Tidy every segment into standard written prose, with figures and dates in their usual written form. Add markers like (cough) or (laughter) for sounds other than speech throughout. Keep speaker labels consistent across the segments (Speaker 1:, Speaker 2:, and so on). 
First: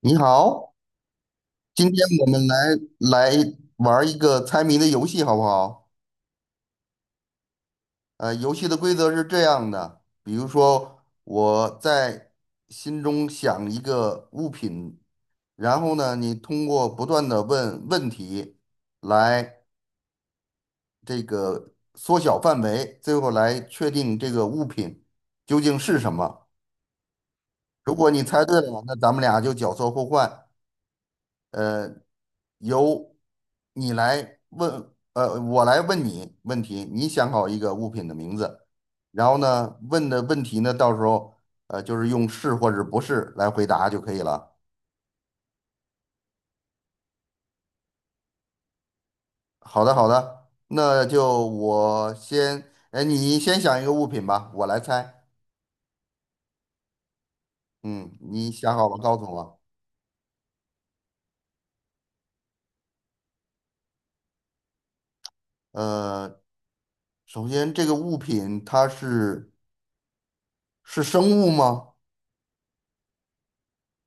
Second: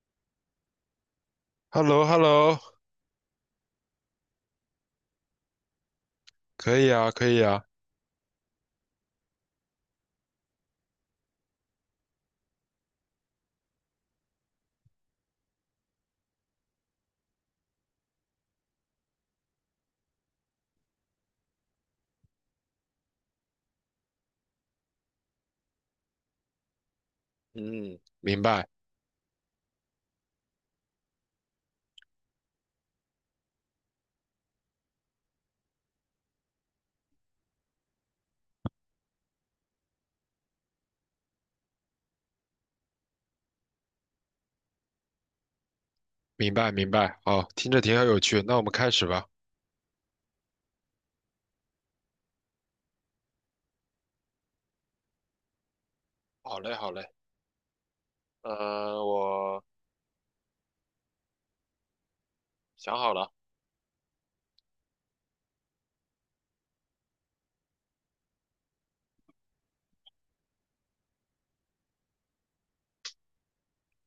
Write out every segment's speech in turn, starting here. Speaker 1: 你好，
Speaker 2: h e l
Speaker 1: 今
Speaker 2: l o
Speaker 1: 天
Speaker 2: h e l
Speaker 1: 我
Speaker 2: l o
Speaker 1: 们来玩儿一个猜谜的游戏，好不好？
Speaker 2: 可以啊，可以啊，
Speaker 1: 游戏的规则是这样的，比如说我在心中想一个物品，然后呢，你通过不断的问问题来这个缩小范围，最后来确定这个物品究竟是什么。如
Speaker 2: 嗯，
Speaker 1: 果你
Speaker 2: 明
Speaker 1: 猜对
Speaker 2: 白，
Speaker 1: 了，那咱们俩就角色互换。呃，由你来问，我来问你问题，你想好一个物品的名字，然后呢，问的问题呢，到时候就是用是或者不是来回答就可以了。
Speaker 2: 明白，明白。哦，听着挺有趣，那我们开始吧。
Speaker 1: 好的，好的，那就我先，哎，你先想一个物品吧，我来猜。
Speaker 2: 好嘞，好嘞，
Speaker 1: 嗯，你想好了告诉我。
Speaker 2: 我想好了。
Speaker 1: 呃，首先这个物品它是生物吗？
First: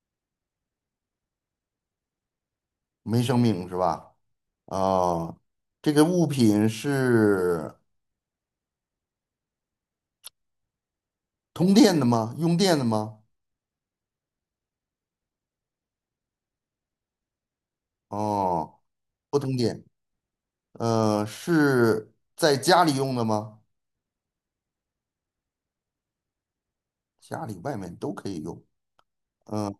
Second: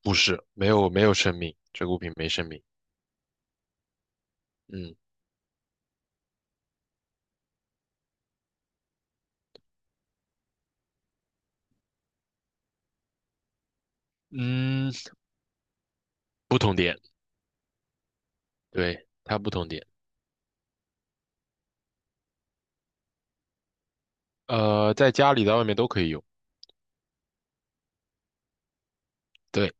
Speaker 2: 不是，没有，没有生命，这个物品没生命。
Speaker 1: 没生命是吧？
Speaker 2: 嗯，
Speaker 1: 啊、这个物品是。通电的吗？用电的吗？
Speaker 2: 嗯，不同点，
Speaker 1: 哦，
Speaker 2: 对，它
Speaker 1: 不
Speaker 2: 不
Speaker 1: 通
Speaker 2: 同
Speaker 1: 电。
Speaker 2: 点。
Speaker 1: 是在家里用的吗？
Speaker 2: 在家里，在外面都可以用。
Speaker 1: 家里、外面都可以用。嗯、
Speaker 2: 对，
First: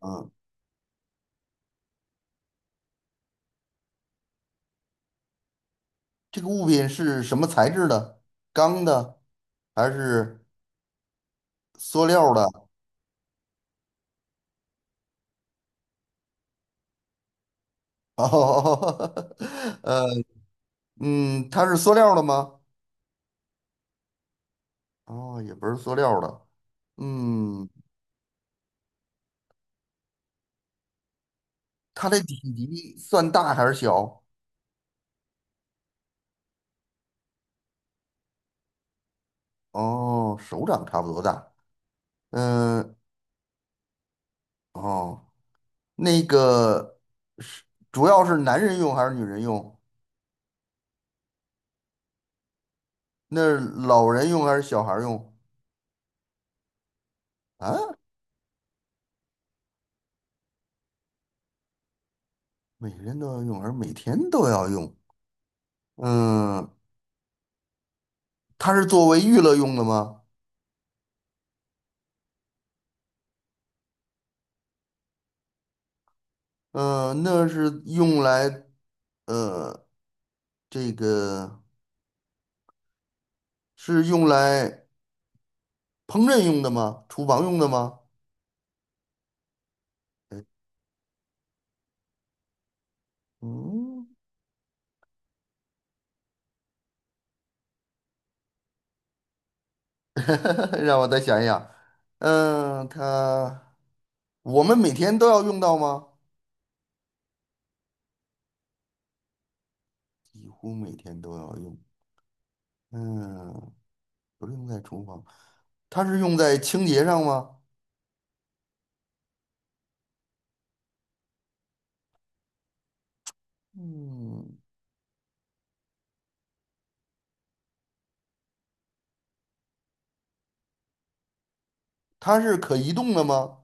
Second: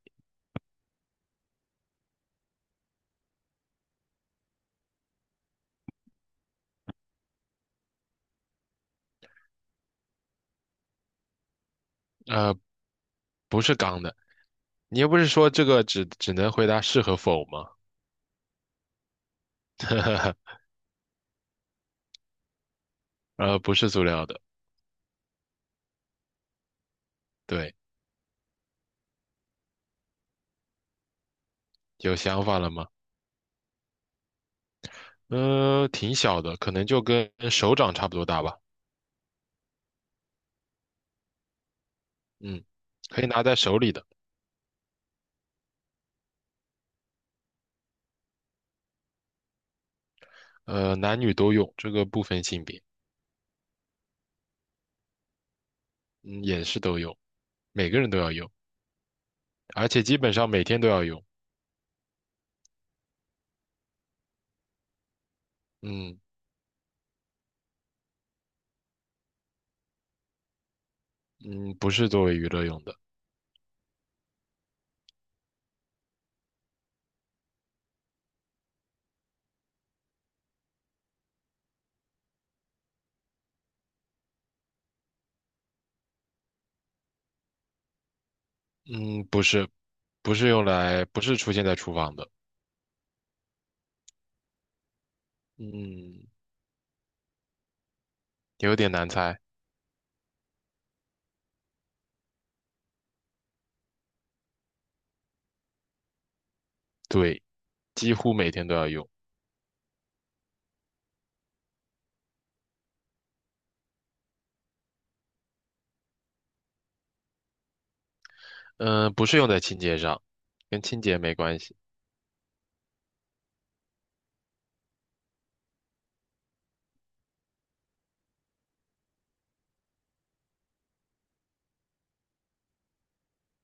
Speaker 1: 这个物品是什么材质的？钢的还是塑料的？
Speaker 2: 呃，
Speaker 1: (laughs)
Speaker 2: 不是钢的。你又不是说这个只能回答是和否吗？
Speaker 1: 哦，呃，
Speaker 2: (laughs)
Speaker 1: 它是塑料的吗？
Speaker 2: 不是塑料的。
Speaker 1: 哦，也不是塑料的。嗯，
Speaker 2: 对，
Speaker 1: 它
Speaker 2: 有
Speaker 1: 的体
Speaker 2: 想法了吗？
Speaker 1: 积算大还是小？
Speaker 2: 挺小的，可能就跟手掌差不多大吧。
Speaker 1: 哦，手掌差不多大。
Speaker 2: 嗯，
Speaker 1: 嗯，
Speaker 2: 可以拿在手里的。
Speaker 1: 哦。那个是主要是男人用还是女人用？
Speaker 2: 男女都用，这个不分性别。
Speaker 1: 那是老人用还是小孩儿用？
Speaker 2: 嗯，也是都用，每
Speaker 1: 啊，
Speaker 2: 个人都要用，而且基本上每天都要用。
Speaker 1: 每人都要用，而每天都要用。
Speaker 2: 嗯
Speaker 1: 嗯，它是作为娱乐用的吗？
Speaker 2: 嗯，不是作为娱乐用的。
Speaker 1: 嗯，那是用来，呃，这个是用来烹饪用的吗？厨房用的吗？
Speaker 2: 嗯，不是，不是用来，不是出现在厨房的。
Speaker 1: 嗯，
Speaker 2: 嗯，有点难猜。
Speaker 1: (laughs) 让我再想一想。嗯，它我们每天都要用到吗？
Speaker 2: 对，几乎每天都要用。
Speaker 1: 几乎每天都要用。嗯，不是用在厨房，它是用在清洁上吗？
Speaker 2: 嗯、不是用在清洁上，跟清洁没关系。
Speaker 1: 嗯，它是可移动的吗？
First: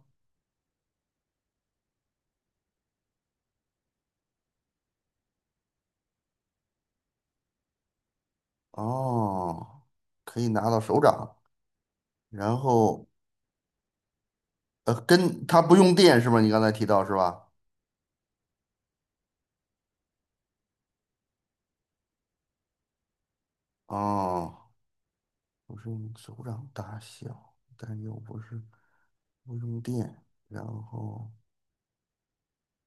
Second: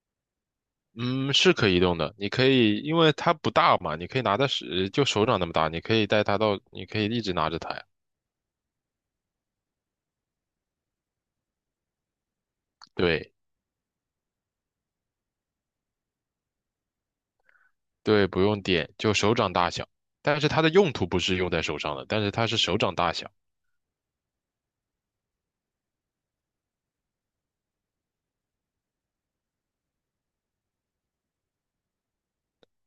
Speaker 2: 嗯，是可以移动的。你可以，因为它不大嘛，你可以拿在手，就手掌那么大，你可以带它到，你可以一直拿着它呀。
Speaker 1: 哦，可以拿到手掌，然后
Speaker 2: 对
Speaker 1: 跟它不用电是吗？你刚才提到是吧？
Speaker 2: 对，不用点，就手掌大小。但是它的用途不是用在手上的，但是它是手掌大小。
Speaker 1: 哦，不是用手掌大小，但又不是不用电，然后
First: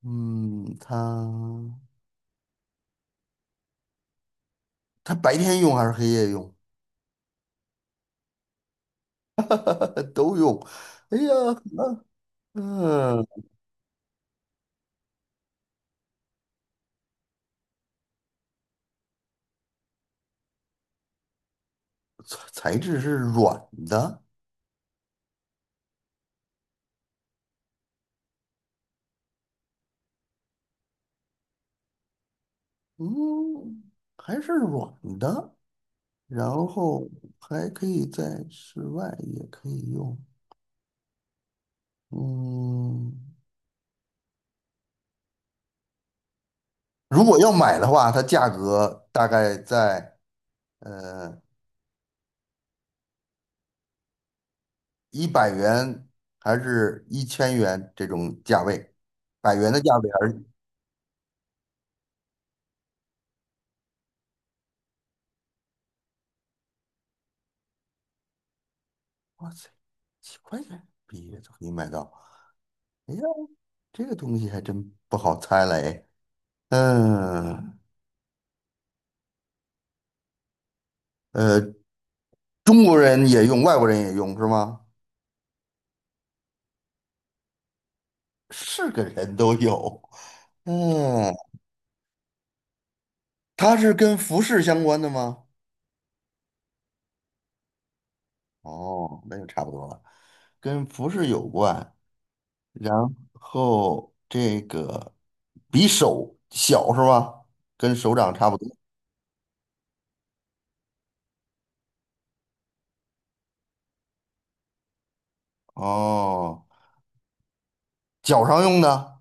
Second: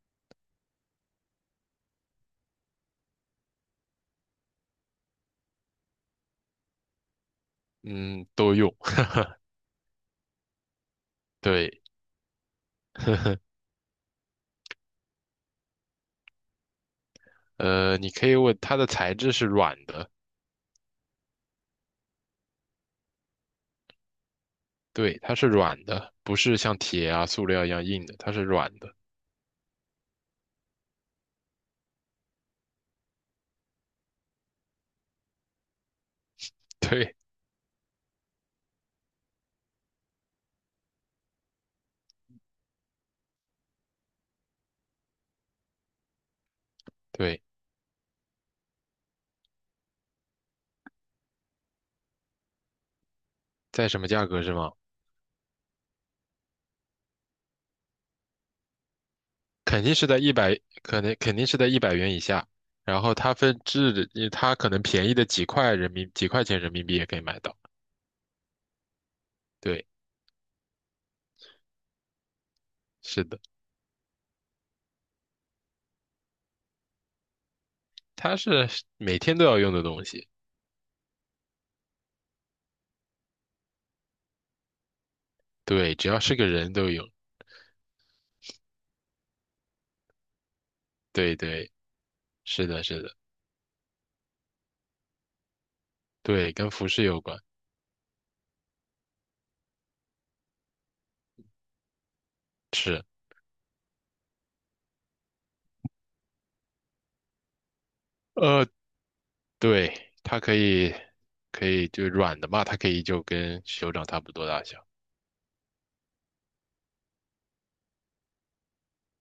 Speaker 1: 嗯，它它白天用还是黑夜用？
Speaker 2: 嗯，都用。(laughs)
Speaker 1: 都用。哎呀，
Speaker 2: 对，(laughs) 呵呵，
Speaker 1: 嗯、
Speaker 2: 你可以问它的材质是软的。
Speaker 1: 材质是软的。
Speaker 2: 对，它是软的，不是像铁啊、塑料一样硬的，它是软的。
Speaker 1: 嗯，还是软的，然
Speaker 2: (laughs)
Speaker 1: 后
Speaker 2: 对
Speaker 1: 还可以在室外也可以用。嗯，如果
Speaker 2: 对，
Speaker 1: 要买的话，它价格大概在呃
Speaker 2: 在什么价格是吗？
Speaker 1: 100元还是1000元这种价位，百元的
Speaker 2: 肯定
Speaker 1: 价
Speaker 2: 是
Speaker 1: 位
Speaker 2: 在
Speaker 1: 而
Speaker 2: 一
Speaker 1: 已。
Speaker 2: 百，可能肯定是在100元以下。然后它分质的，它可能便宜的几块钱人民币也可以买到。
Speaker 1: 哇塞，
Speaker 2: 对，
Speaker 1: 几块钱毕业都可以买到。哎呀，
Speaker 2: 是的，
Speaker 1: 这个东西还真不好猜嘞。嗯，
Speaker 2: 它是每天都要用的东西。
Speaker 1: 呃，中国人也用，外国人也用是吗？
Speaker 2: 对，只要是个人都用。
Speaker 1: 是个人都有。嗯，
Speaker 2: 对对，是的，是的。
Speaker 1: 它是跟服饰相关的吗？
Speaker 2: 对，跟服饰有关。
Speaker 1: 哦，那就差不多了，跟服饰有关。然
Speaker 2: 是，
Speaker 1: 后这个比手小是吧？跟手掌差不
Speaker 2: 呃，
Speaker 1: 多。
Speaker 2: 对，它可以，可以就软的嘛，它可以就跟手掌差不多大小。
Speaker 1: 哦，脚上用的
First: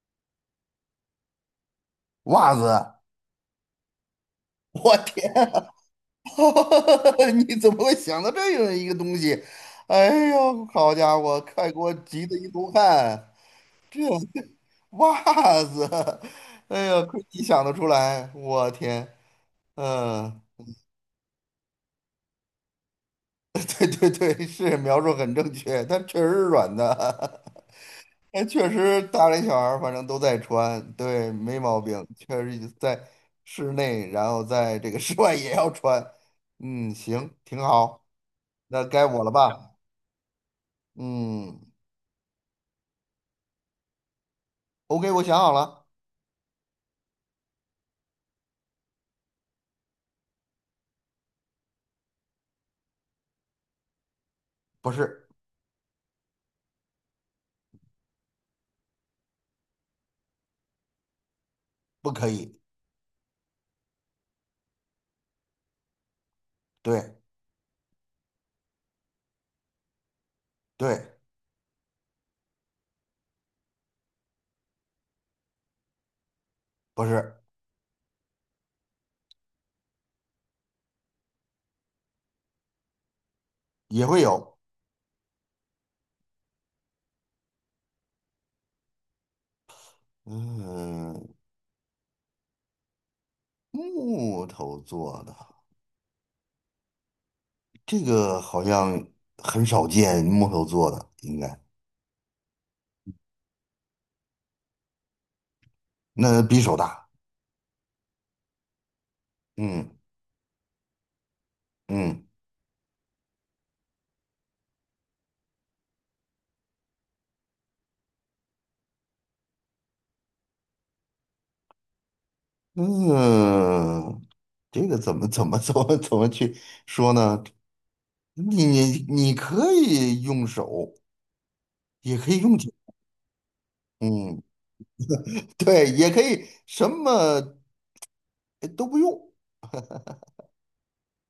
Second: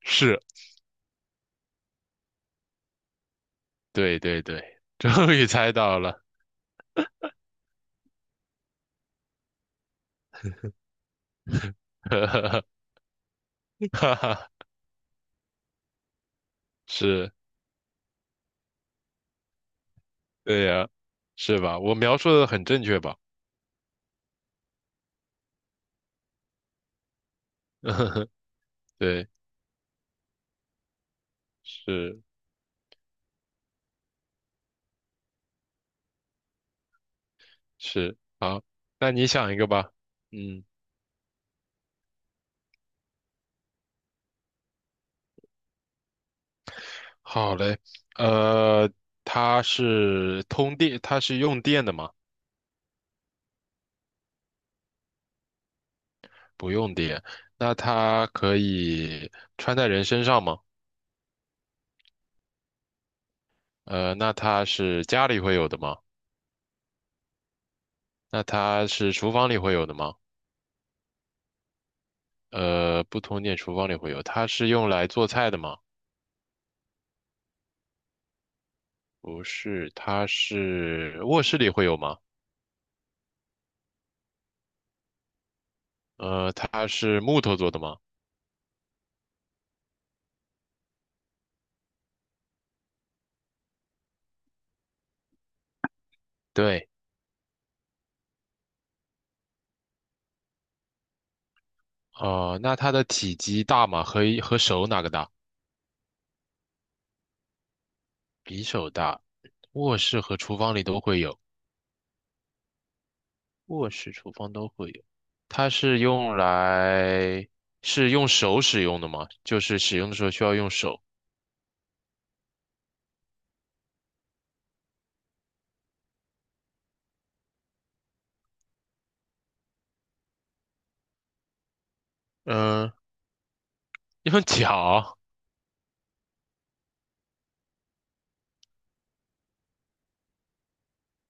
Speaker 2: 是，
Speaker 1: 袜子。
Speaker 2: 对对对，
Speaker 1: 我
Speaker 2: (laughs)
Speaker 1: 天
Speaker 2: 终于猜到了。
Speaker 1: (laughs) 你怎么会想到这样一个东西？哎呦，好家伙，快给我
Speaker 2: (laughs)
Speaker 1: 急
Speaker 2: 哈
Speaker 1: 得一
Speaker 2: 哈
Speaker 1: 头汗！
Speaker 2: 哈哈，
Speaker 1: 袜子，(laughs) 哎呀，亏
Speaker 2: 是。
Speaker 1: 你想得出来，我天，嗯。
Speaker 2: 对呀，是吧？我描述的很正确吧？
Speaker 1: (laughs) 对对对，是描述很正确，它确实是软的，(laughs)
Speaker 2: (laughs)
Speaker 1: 那确实
Speaker 2: 对，
Speaker 1: 大人小孩儿反正都在穿，对，没毛病，
Speaker 2: 是
Speaker 1: 确实在室内，然后在这个 (laughs) 室外也要穿，嗯，行，挺好，
Speaker 2: 是，好。
Speaker 1: 那该
Speaker 2: 那
Speaker 1: 我
Speaker 2: 你
Speaker 1: 了
Speaker 2: 想一个
Speaker 1: 吧？
Speaker 2: 吧。嗯，
Speaker 1: 嗯，OK，我想好了，
Speaker 2: 好嘞。呃，它是通电，它是用电的吗？
Speaker 1: 不是，
Speaker 2: 不用电。那它可以穿在人身上吗？
Speaker 1: 不可以，
Speaker 2: 那它是家里会有的吗？
Speaker 1: 对
Speaker 2: 那它是厨房里会有的吗？
Speaker 1: 对，
Speaker 2: 不通电，厨房里会有。它是用来做菜的吗？
Speaker 1: 不是，
Speaker 2: 不是，它是卧室里会有吗？
Speaker 1: 也会有，
Speaker 2: 它是木头做的吗？
Speaker 1: 嗯，木头做的，
Speaker 2: 对，
Speaker 1: 这个好像很少见，木头做的应该，
Speaker 2: 哦、那它的体积大吗？和手哪个大？
Speaker 1: 那比手大。
Speaker 2: 比手大，
Speaker 1: 嗯
Speaker 2: 卧室和厨房里都会有，
Speaker 1: 嗯
Speaker 2: 卧室、厨房都会有。它是用来是用手使用的吗？就是使用的时候需要用手。
Speaker 1: 嗯，这个怎么去说呢？你可以用手，也可以用脚，
Speaker 2: 嗯、用
Speaker 1: 嗯，
Speaker 2: 脚
Speaker 1: 对，也可以什么都不用，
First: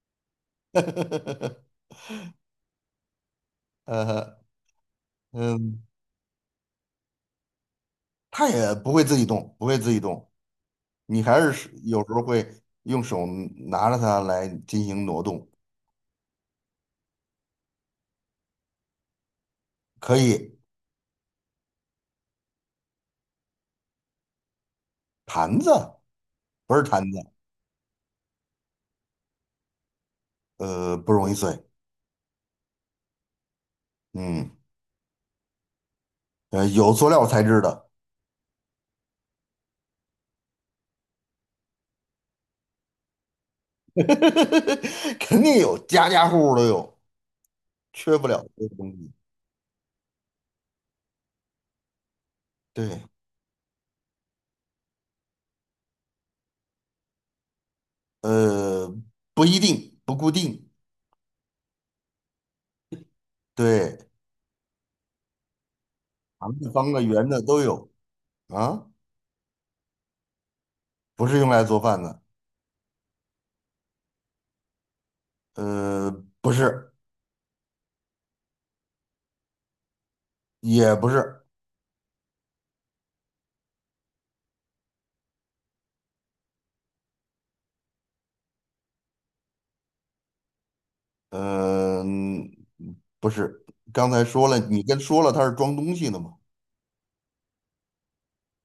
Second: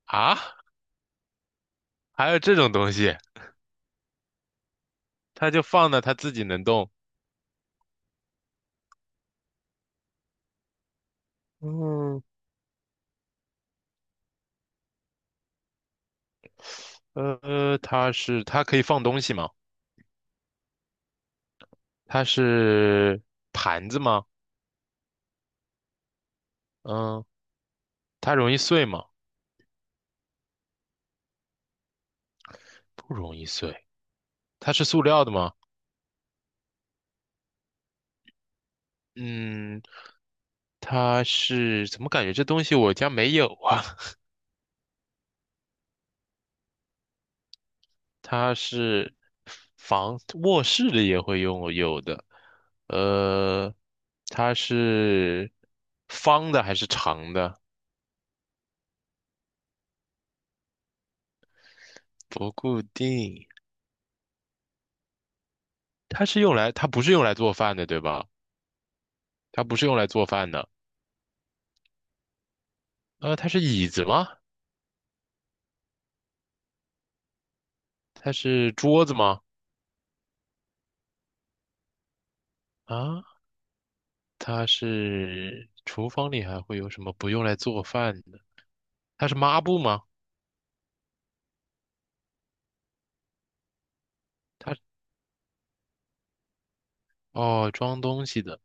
Speaker 2: 啊？
Speaker 1: (laughs)
Speaker 2: 还有这种东西？
Speaker 1: 呃
Speaker 2: 它就
Speaker 1: 嗯，
Speaker 2: 放那，它自己能动。
Speaker 1: 他也不会自己动，不会自己动，你还是有时候
Speaker 2: 嗯，
Speaker 1: 会用手拿着它来进行挪动，
Speaker 2: 它可以放东西吗？
Speaker 1: 可以
Speaker 2: 它是盘子吗？
Speaker 1: 盘子不是盘子，
Speaker 2: 嗯，它容易碎吗？
Speaker 1: 不容易碎，
Speaker 2: 不容易碎。
Speaker 1: 嗯，
Speaker 2: 它是塑料的吗？
Speaker 1: 有塑料材质的。
Speaker 2: 嗯，怎么感觉这东西我家没有啊？
Speaker 1: (laughs) 肯定有，家家户户都有，缺
Speaker 2: (laughs)
Speaker 1: 不了
Speaker 2: 它
Speaker 1: 这个东西。
Speaker 2: 是房，卧室里也会用有的。
Speaker 1: 对，
Speaker 2: 呃，它是方的还是长的？
Speaker 1: 呃，不一定，不固定，
Speaker 2: 不固定。
Speaker 1: 对，长的、
Speaker 2: 它
Speaker 1: 方的、
Speaker 2: 不是用
Speaker 1: 圆
Speaker 2: 来
Speaker 1: 的
Speaker 2: 做
Speaker 1: 都
Speaker 2: 饭的，
Speaker 1: 有
Speaker 2: 对吧？
Speaker 1: 啊，
Speaker 2: 它不是用来做饭的。
Speaker 1: 不是用来做饭的，
Speaker 2: 它是椅子吗？
Speaker 1: 呃，不是，
Speaker 2: 它是桌子吗？
Speaker 1: 也不是，
Speaker 2: 啊，它是厨房里还会有什么不用来做饭？它是抹布吗？
Speaker 1: 嗯、不是。刚才说了，
Speaker 2: 它
Speaker 1: 你跟说了它是装东西的嘛？
Speaker 2: 哦，装东西的。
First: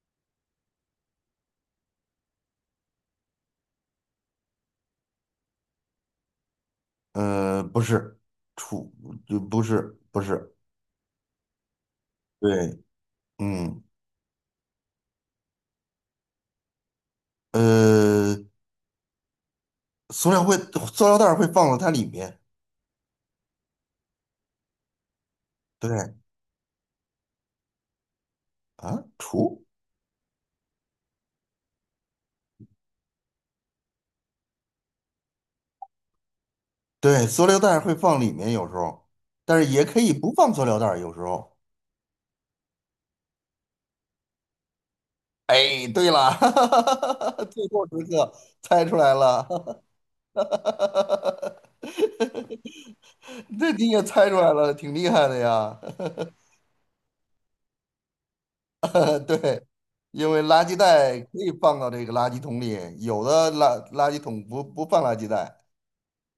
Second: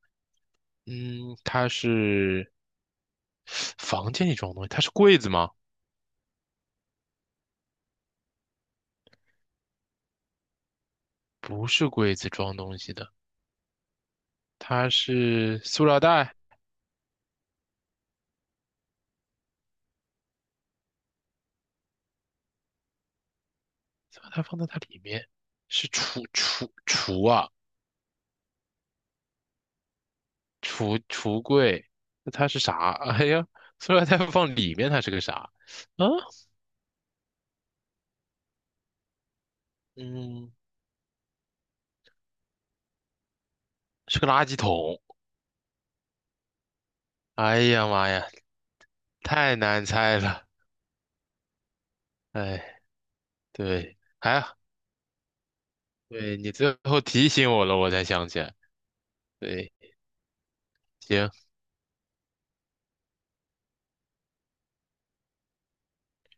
Speaker 2: 嗯，它是房间里装东西，它是柜子吗？
Speaker 1: 不是，储，就不是，不是，
Speaker 2: 不是柜子装东
Speaker 1: 对，
Speaker 2: 西的，
Speaker 1: 嗯，
Speaker 2: 它是塑料袋，
Speaker 1: 呃，塑料会，塑料袋儿会放到它里面，
Speaker 2: 塑料袋放在它里面，是橱
Speaker 1: 对。
Speaker 2: 橱橱啊，
Speaker 1: 啊，除
Speaker 2: 橱柜。那它是啥？(laughs) 哎呀，塑料袋放里面，它是个啥？啊，
Speaker 1: 对，塑料袋儿会放里面有时候，但是也可以不
Speaker 2: 嗯，
Speaker 1: 放塑料袋儿有时候。
Speaker 2: 是个垃圾桶。
Speaker 1: 哎，对了，(laughs)
Speaker 2: 哎
Speaker 1: 最后
Speaker 2: 呀
Speaker 1: 时
Speaker 2: 妈呀，
Speaker 1: 刻猜出来
Speaker 2: 太
Speaker 1: 了，
Speaker 2: 难猜了。
Speaker 1: (laughs)
Speaker 2: 哎，
Speaker 1: 这你
Speaker 2: 对，
Speaker 1: 也猜出
Speaker 2: 还、
Speaker 1: 来
Speaker 2: 好，
Speaker 1: 了，挺厉害的呀。
Speaker 2: 对你最后提醒我了，我才想起来。
Speaker 1: (laughs) 对，
Speaker 2: 对，
Speaker 1: 因为垃圾袋可
Speaker 2: 行，
Speaker 1: 以放到这个垃圾桶里，有的垃圾桶不放垃圾袋，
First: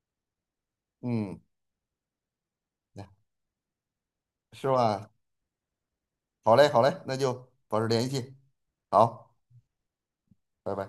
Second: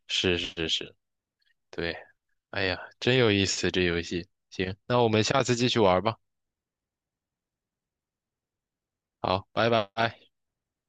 Speaker 2: 是是是，
Speaker 1: 嗯，
Speaker 2: 对，哎呀，真有意思这游戏。
Speaker 1: 是
Speaker 2: 行，那我
Speaker 1: 吧？
Speaker 2: 们下次继续玩吧。
Speaker 1: 好嘞，好嘞，那就保持联系，好，
Speaker 2: 好，拜拜。
Speaker 1: 拜拜。